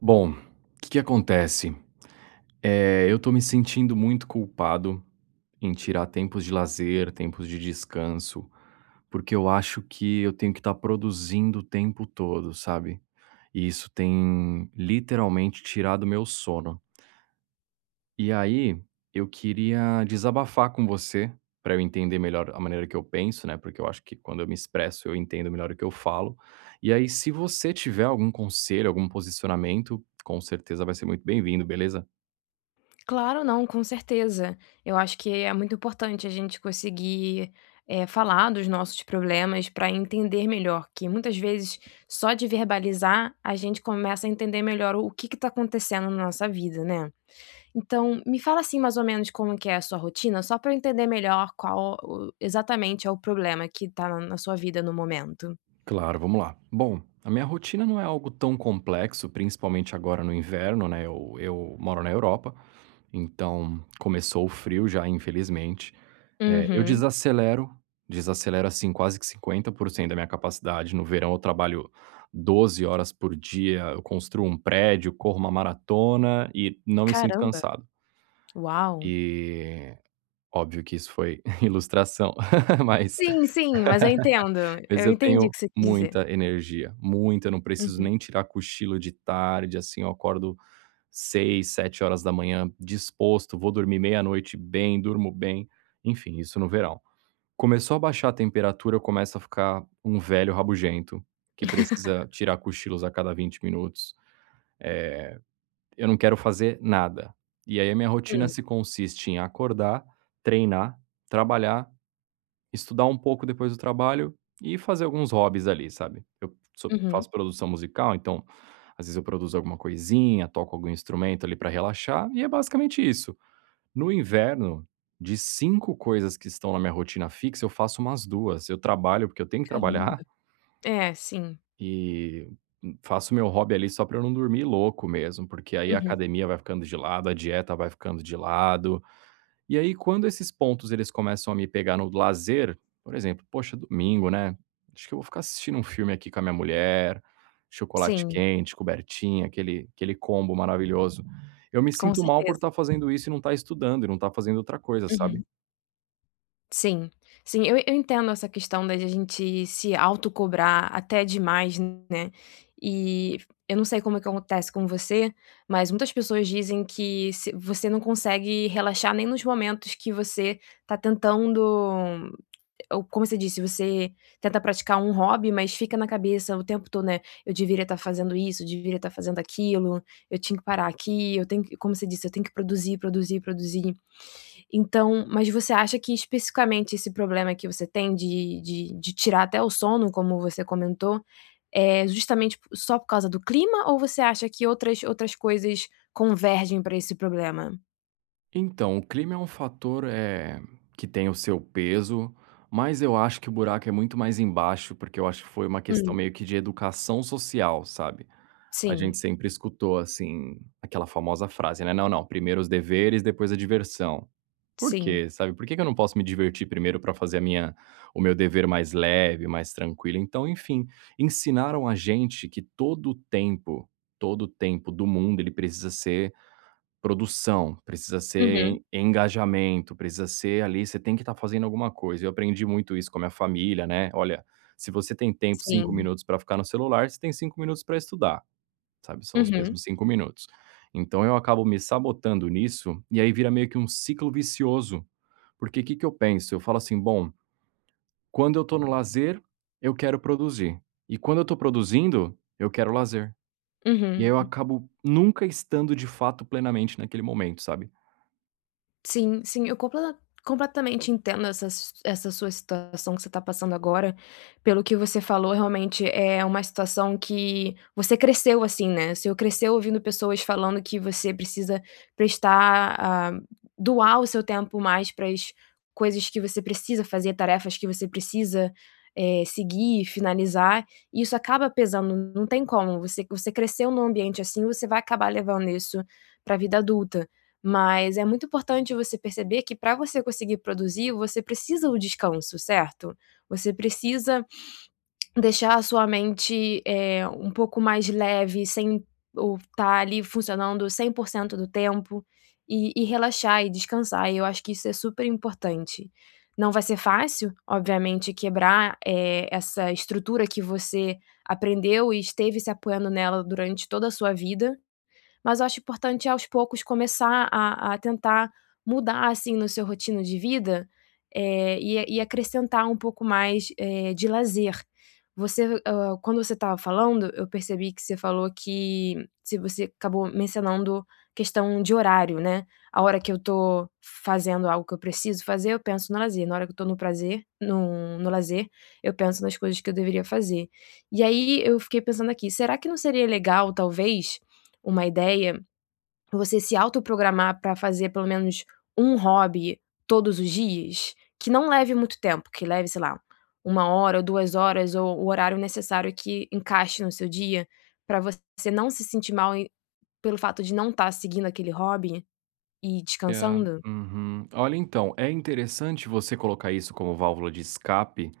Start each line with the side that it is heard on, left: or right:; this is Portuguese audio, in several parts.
right: Bom, que que acontece? Eh, eu tô me sentindo muito culpado em tirar tempos de lazer, tempos de descanso, porque eu acho que eu tenho que estar produzindo o tempo todo, sabe. E isso tem literalmente tirado o meu sono. E aí, eu queria desabafar com você, pra eu entender melhor a maneira que eu penso, né. Porque eu acho que quando eu me expresso eu entendo melhor o que eu falo. E aí, se você tiver algum conselho, algum posicionamento, com certeza vai ser muito bem-vindo, beleza?
left: Claro não, com certeza. Eu acho que é muito importante a gente conseguir, eh, falar dos nossos problemas pra entender melhor, que muitas vezes só de verbalizar a gente começa a entender melhor o que que tá acontecendo na nossa vida, né. Então me fala assim, mais ou menos, como que é a sua rotina só pra eu entender melhor qual o exatamente é o problema que tá n na sua vida no momento.
right: Claro, vamos lá. Bom, a minha rotina não é algo tão complexo principalmente agora no inverno, né, eu eu moro na Europa, então começou o frio já, infelizmente. Eh, eu
left: Uhum.
right: desacelero, desacelero assim quase que 50% da minha capacidade. No verão, eu trabalho 12 horas por dia, eu construo um prédio, corro uma maratona e não me sinto
left: Caramba.
right: cansado.
left: Uau.
right: E, óbvio que isso foi ilustração, mas,
left: Sim, sim, mas eu entendo.
right: mas
left: Eu
right: eu
left: entendi o
right: tenho
left: que você quis dizer.
right: muita energia, muita. Não preciso
left: Uhum.
right: nem tirar cochilo de tarde assim. Eu acordo 6h, 7h disposto. Vou dormir meia-noite bem, durmo bem. Enfim, isso no verão. Começou a abaixar a temperatura eu começo a ficar um velho rabugento, que precisa tirar cochilos a cada 20 minutos. Eh, eu não quero fazer nada. E aí a minha rotina
left: Hum.
right: se consiste em acordar, treinar, trabalhar, estudar um pouco depois do trabalho e fazer alguns hobbies ali, sabe. Eu so
left: Uhum.
right: faço produção musical então, às vezes eu produzo alguma coisinha, toco algum instrumento ali pra relaxar, e é basicamente isso. No inverno, de 5 coisas que estão na minha rotina fixa eu faço umas 2. Eu trabalho porque eu tenho que
left: Caramba.
right: trabalhar.
left: É, sim.
right: E faço o meu hobby ali só pra eu não dormir louco mesmo. Porque aí a
left: Uhum.
right: academia vai ficando de lado, a dieta vai ficando de lado. E aí, quando esses pontos eles começam a me pegar no lazer, por exemplo: "Poxa, domingo, né, acho que eu vou ficar assistindo um filme aqui com a minha mulher. Chocolate
left: Sim.
right: quente, cobertinha, aquele aquele combo maravilhoso". Eu me
left: Com
right: sinto mal por
left: certeza.
right: estar fazendo isso e não estar estudando e não estar fazendo outra coisa, sabe?
left: Uhum. Sim. Sim. Eu eu entendo essa questão da de a gente se autocobrar até demais, né. E eu não sei como é que acontece com você, mas muitas pessoas dizem que se você não consegue relaxar nem nos momentos que você tá tentando, como você disse, você tenta praticar um hobby mas fica na cabeça o tempo todo, né: "Não, eu deveria estar fazendo isso, deveria estar fazendo aquilo, eu tinha que parar aqui, eu tenho que", como você disse: "Tenho que produzir, produzir, produzir". Então, mas você acha que especificamente esse problema que você tem de de de tirar até o sono, como você comentou, é justamente só por causa do clima? Ou você acha que outras outras coisas convergem pra esse problema?
right: Então, o clima é um fator, eh, que tem o seu peso, mas eu acho que o buraco é muito mais embaixo. Porque eu acho que foi uma questão
left: Hum.
right: meio que de educação social, sabe. A
left: Sim.
right: gente sempre escutou assim aquela famosa frase, né: "Não não, primeiro os deveres, depois a diversão". Por
left: Sim.
right: quê? Sabe. Por que que eu não posso me divertir primeiro pra fazer a minha o meu dever mais leve, mais tranquilo? Então enfim, ensinaram a gente que todo o tempo todo o tempo do mundo ele precisa ser produção, precisa ser
left: Uhum.
right: en engajamento, precisa ser ali você tem que estar fazendo alguma coisa. Eu aprendi muito isso com a minha família, né: "Olha, se você tem tempo 5
left: Sim.
right: minutos pra ficar no celular, você tem 5 minutos pra estudar". Sabe. São os
left: Uhum.
right: mesmos 5 minutos. Então eu acabo me sabotando nisso, e aí, vira meio que um ciclo vicioso. Porque que que eu penso? Eu falo assim: "Bom, quando eu tô no lazer, eu quero produzir, e quando eu tô produzindo, eu quero lazer". E aí, eu
left: Uhum.
right: acabo nunca estando de fato plenamente naquele momento, sabe?
left: Sim, sim. Eu completa completamente entendo essa s essa sua situação que você tá passando agora. Pelo o que você falou, realmente é uma situação que você cresceu assim, né. Você cresceu ouvindo pessoas falando que você precisa prestar a doar o seu tempo mais para as coisas que você precisa fazer, tarefas que você precisa, eh, seguir e finalizar. Isso acaba pesando, não tem como. Você você cresceu em um ambiente assim, você vai acabar levando isso pra vida adulta. Mas é muito importante você perceber que para você conseguir produzir, você precisa o descanso, certo? Você precisa deixar a sua mente, eh, um pouco mais leve, sem o estar ali funcionando 100%, do tempo, e e relaxar e descansar, e eu acho que isso é superimportante. Não vai ser fácil, obviamente, quebrar, eh, essa estrutura que você aprendeu e esteve se apoiando nela durante toda a sua vida, mas eu acho importante, aos poucos, começar a a tentar mudar, assim, no seu rotina de vida, eh, e e acrescentar um pouco mais, eh, de lazer. Você o quando você estava falando, eu percebi que você falou que se você acabou mencionando questão de horário, né. A hora que eu tô fazendo algo que eu preciso fazer, eu penso no lazer. Na hora que eu estou no prazer no no lazer, eu penso nas coisas que eu deveria fazer. E aí eu fiquei pensando aqui, será que não seria legal, talvez, uma ideia, você se auto programar para fazer pelo menos 1, hobby todos os dias? Que não leve muito tempo, que leve, sei lá, 1, hora ou 2, horas, ou o horário necessário que encaixe no seu dia, pra você não se sentir mal e pelo fato de não estar seguindo aquele hobby, e
right: É,
left: descansando?
right: uhum. Olha então, é interessante você colocar isso como válvula de escape.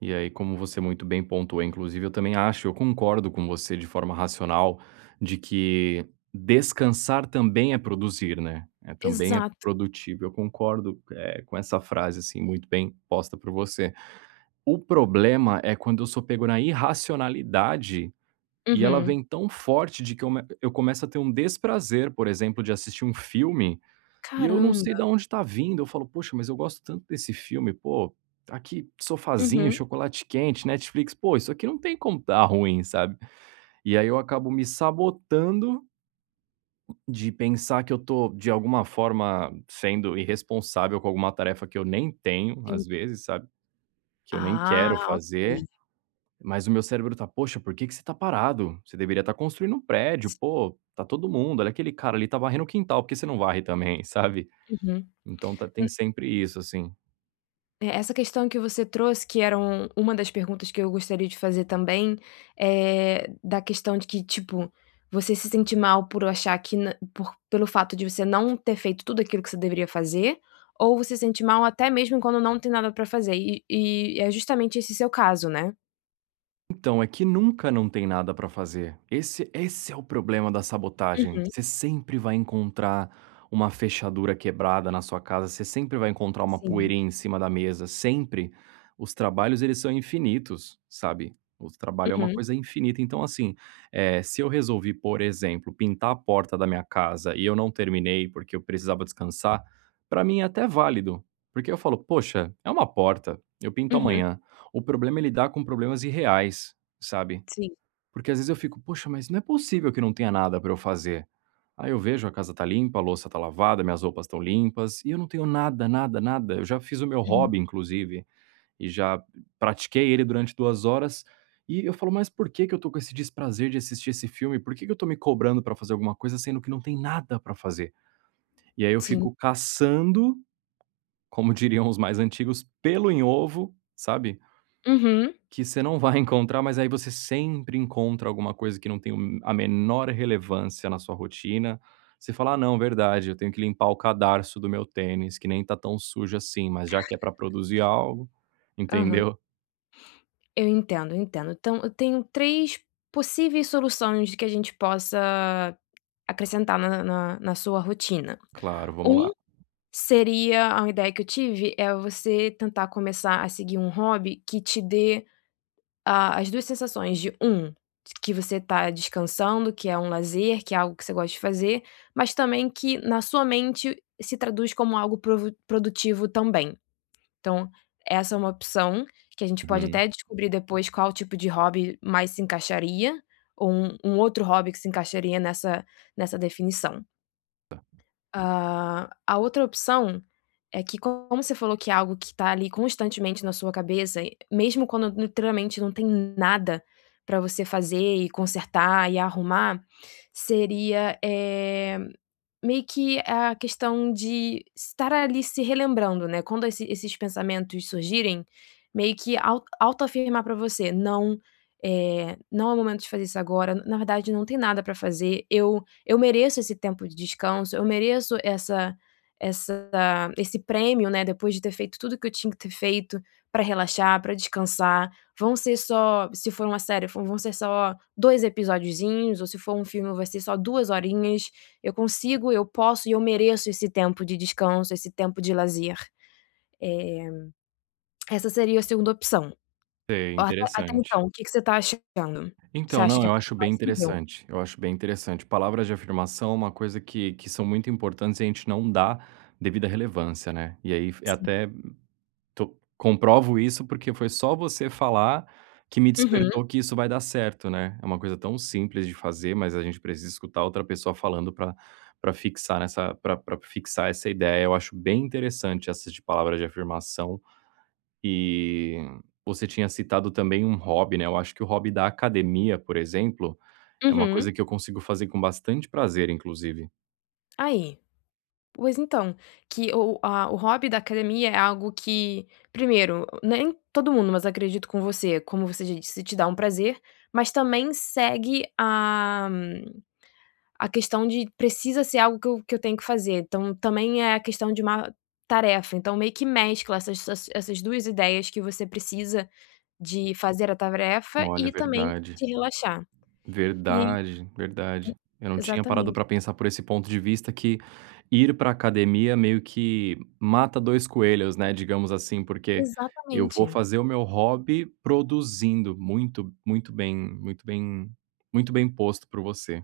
right: E aí, como você muito bem pontuou, inclusive, eu também acho eu concordo com você de forma racional, de que descansar também é produzir, né. É também é
left: Exato.
right: produtivo, eu concordo, eh, com essa frase assim muito bem posta por você. O problema, é quando eu sou pego na irracionalidade, e ela
left: Uhum.
right: vem tão forte de que eu eu começo a ter um desprazer, por exemplo, de assistir um filme, e eu não sei
left: Caramba.
right: da onde está vindo, eu falo: "Poxa, mas eu gosto tanto desse filme, pô, aqui sofázinho,
left: Uhum.
right: chocolate quente, Netflix, pô isso aqui não tem como estar ruim, sabe". E aí eu acabo me sabotando, de pensar que eu estou de alguma forma sendo irresponsável com alguma tarefa que eu nem tenho, às
left: Entendi.
right: vezes, sabe. Que eu nem
left: Ah,
right: quero fazer,
left: ok.
right: mas o meu cérebro tá: "Poxa, porque que você está parado? Você deveria estar construindo um prédio, pô, tá todo mundo, olha aquele cara ali, está varrendo o quintal, por você não varre também.", sabe.
left: Uhum,
right: Então tá tem
left: um
right: sempre isso assim.
left: É, essa questão que você trouxe, que eram uma das perguntas que eu gostaria de fazer também, eh, da questão de que tipo, você se sente mal por achar que n por pelo fato de você não ter feito tudo aquilo que você deveria fazer, ou você se sente mal até mesmo quando não tem nada para fazer? E e é justamente esse seu caso, né?
right: Então, é que nunca não tem nada para fazer, esse esse é o problema da sabotagem,
left: Uhum.
right: você sempre vai encontrar uma fechadura quebrada na sua casa, você sempre vai encontrar uma
left: Sim.
right: poeira em cima da mesa, sempre. Os trabalhos, eles são infinitos, sabe, o trabalho é uma
left: Uhum.
right: coisa infinita, então, assim, eh, se eu resolvi, por exemplo, pintar a porta da minha casa e eu não terminei, porque eu precisava descansar, pra mim é até válido, porque eu falo: "Poxa, é uma porta, eu pinto
left: Uhum.
right: amanhã." O problema é lidar com problemas irreais, sabe?
left: Sim.
right: Porque às vezes eu fico: "Poxa, mas não é possível que não tenha nada pra eu fazer.", aí eu vejo a casa está limpa, a louça está lavada, minhas roupas limpas, e eu não tenho nada, nada, nada, eu já fiz o meu
left: Uhum.
right: hobby, inclusive, e já pratiquei ele durante 2 horas, e eu falo: "Mas por que que eu estou com esse desprazer de assistir esse filme? Por que que eu estou me cobrando para fazer alguma coisa, sendo que não tem nada para fazer?", e aí eu
left: Sim.
right: fico caçando, como diriam os mais antigos, pelo em ovo, sabe
left: Uhum.
right: que você não vai encontrar, mas aí você sempre encontra alguma coisa que não tem o a menor relevância na sua rotina. Você fala: "Ah, não, verdade, eu tenho que limpar o cadarço do meu tênis que nem tá tão sujo assim, mas já que é para produzir algo".
left: Aham.
right: Entendeu?
left: Eu entendo, eu entendo. Então, eu tenho 3 possíveis soluções de que a gente possa acrescentar na na na sua rotina.
right: Claro, vamos
left: 1,
right: lá!
left: seria a uma ideia que eu tive, é você tentar começar a seguir um hobby que te dê a as 2 sensações de 1, que você está descansando, que é um lazer, que é algo que você gosta de fazer, mas também que na sua mente, se traduz como algo pro produtivo também. Então, essa é uma opção que a gente pode
right: Uhum.
left: até descobrir depois qual tipo de hobby mais se encaixaria, ou um um outro hobby que se encaixaria nessa nessa definição.
right: Tá
left: Ah, a outra opção é que como você falou que é algo que tá ali constantemente na sua cabeça, mesmo quando literalmente não tem nada pra você fazer e consertar e arrumar, seria, eh, meio que a questão de estar ali se relembrando, né, quando esse esses pensamentos surgirem, meio que au autoafirmar pra você: "Não, eh, não é o momento de fazer isso agora. Na verdade, não tem nada para fazer, eu eu mereço esse tempo de descanso, eu mereço essa essa esse prêmio, né, depois de ter feito tudo que eu tinha que ter feito, pra relaxar, pra descansar. Vão ser só se for uma série, vão vão ser só 2 episodozinhos ou se for um filme vai ser só 2 horinhas, eu consigo, eu posso e eu mereço esse tempo de descanso, esse tempo de lazer". Eh, essa seria a 2ª opção.
right: É,
left: At até
right: interessante.
left: então, que que você tá achando, você
right: Então.
left: acha
right: Não,
left: que é
right: eu
left: tudo
right: acho bem
left: plausível?
right: interessante, eu acho bem interessante, palavras de afirmação é uma coisa que que são muito importante, e a gente não dá a devida relevância, né? E aí f é
left: Sim.
right: até to comprovo isso, porque foi só você falar que me
left: Uhum.
right: despertou que isso vai dar certo, né, é uma coisa tão simples de fazer, mas a gente precisa escutar outra pessoa falando pra pra fixar nessa pra pra fixar essa ideia. Eu acho bem interessante essa de palavra de afirmação. E você tinha citado também um hobby, né, eu acho que o hobby da academia, por exemplo, é uma
left: Uhum.
right: coisa que eu consigo fazer com bastante prazer, inclusive.
left: Aí, pois então, que o a o hobby da academia é algo que primeiro nem todo mundo mas acredito com você, como você disse te dá um prazer, mas também segue a a questão de precisa ser algo que eu que eu tenho que fazer, então também é a questão de uma tarefa, então meio que mescla essas essas essas 2 ideias que você precisa de fazer a tarefa
right: olha,
left: e também
right: verdade.
left: te relaxar. e aí
right: verdade, verdade. Eu não tinha parado
left: exatamente.
right: para pensar por esse ponto de vista que ir para academia meio que mata 2 coelhos, né, digamos assim, porque eu vou
left: Exatamente.
right: fazer o meu hobby produzindo muito muito bem muito bem muito bem posto por você.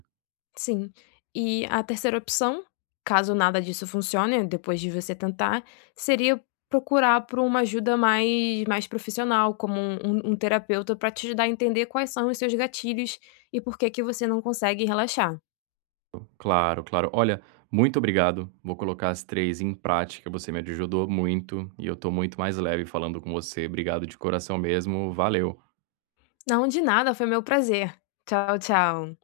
left: Sim, e a 3ª opção, caso nada disso funcione depois de você tentar, seria procurar por uma ajuda mais mais profissional como um um um terapeuta para te dar a entender quais são os seus gatilhos e por que que você não consegue relaxar.
right: claro, claro, olha muito obrigado, vou colocar as 3 em prática, você me ajudou muito e eu estou muito mais leve falando com você, obrigado de coração mesmo, valeu.
left: Não, de nada foi meu prazer. Tchau, tchau.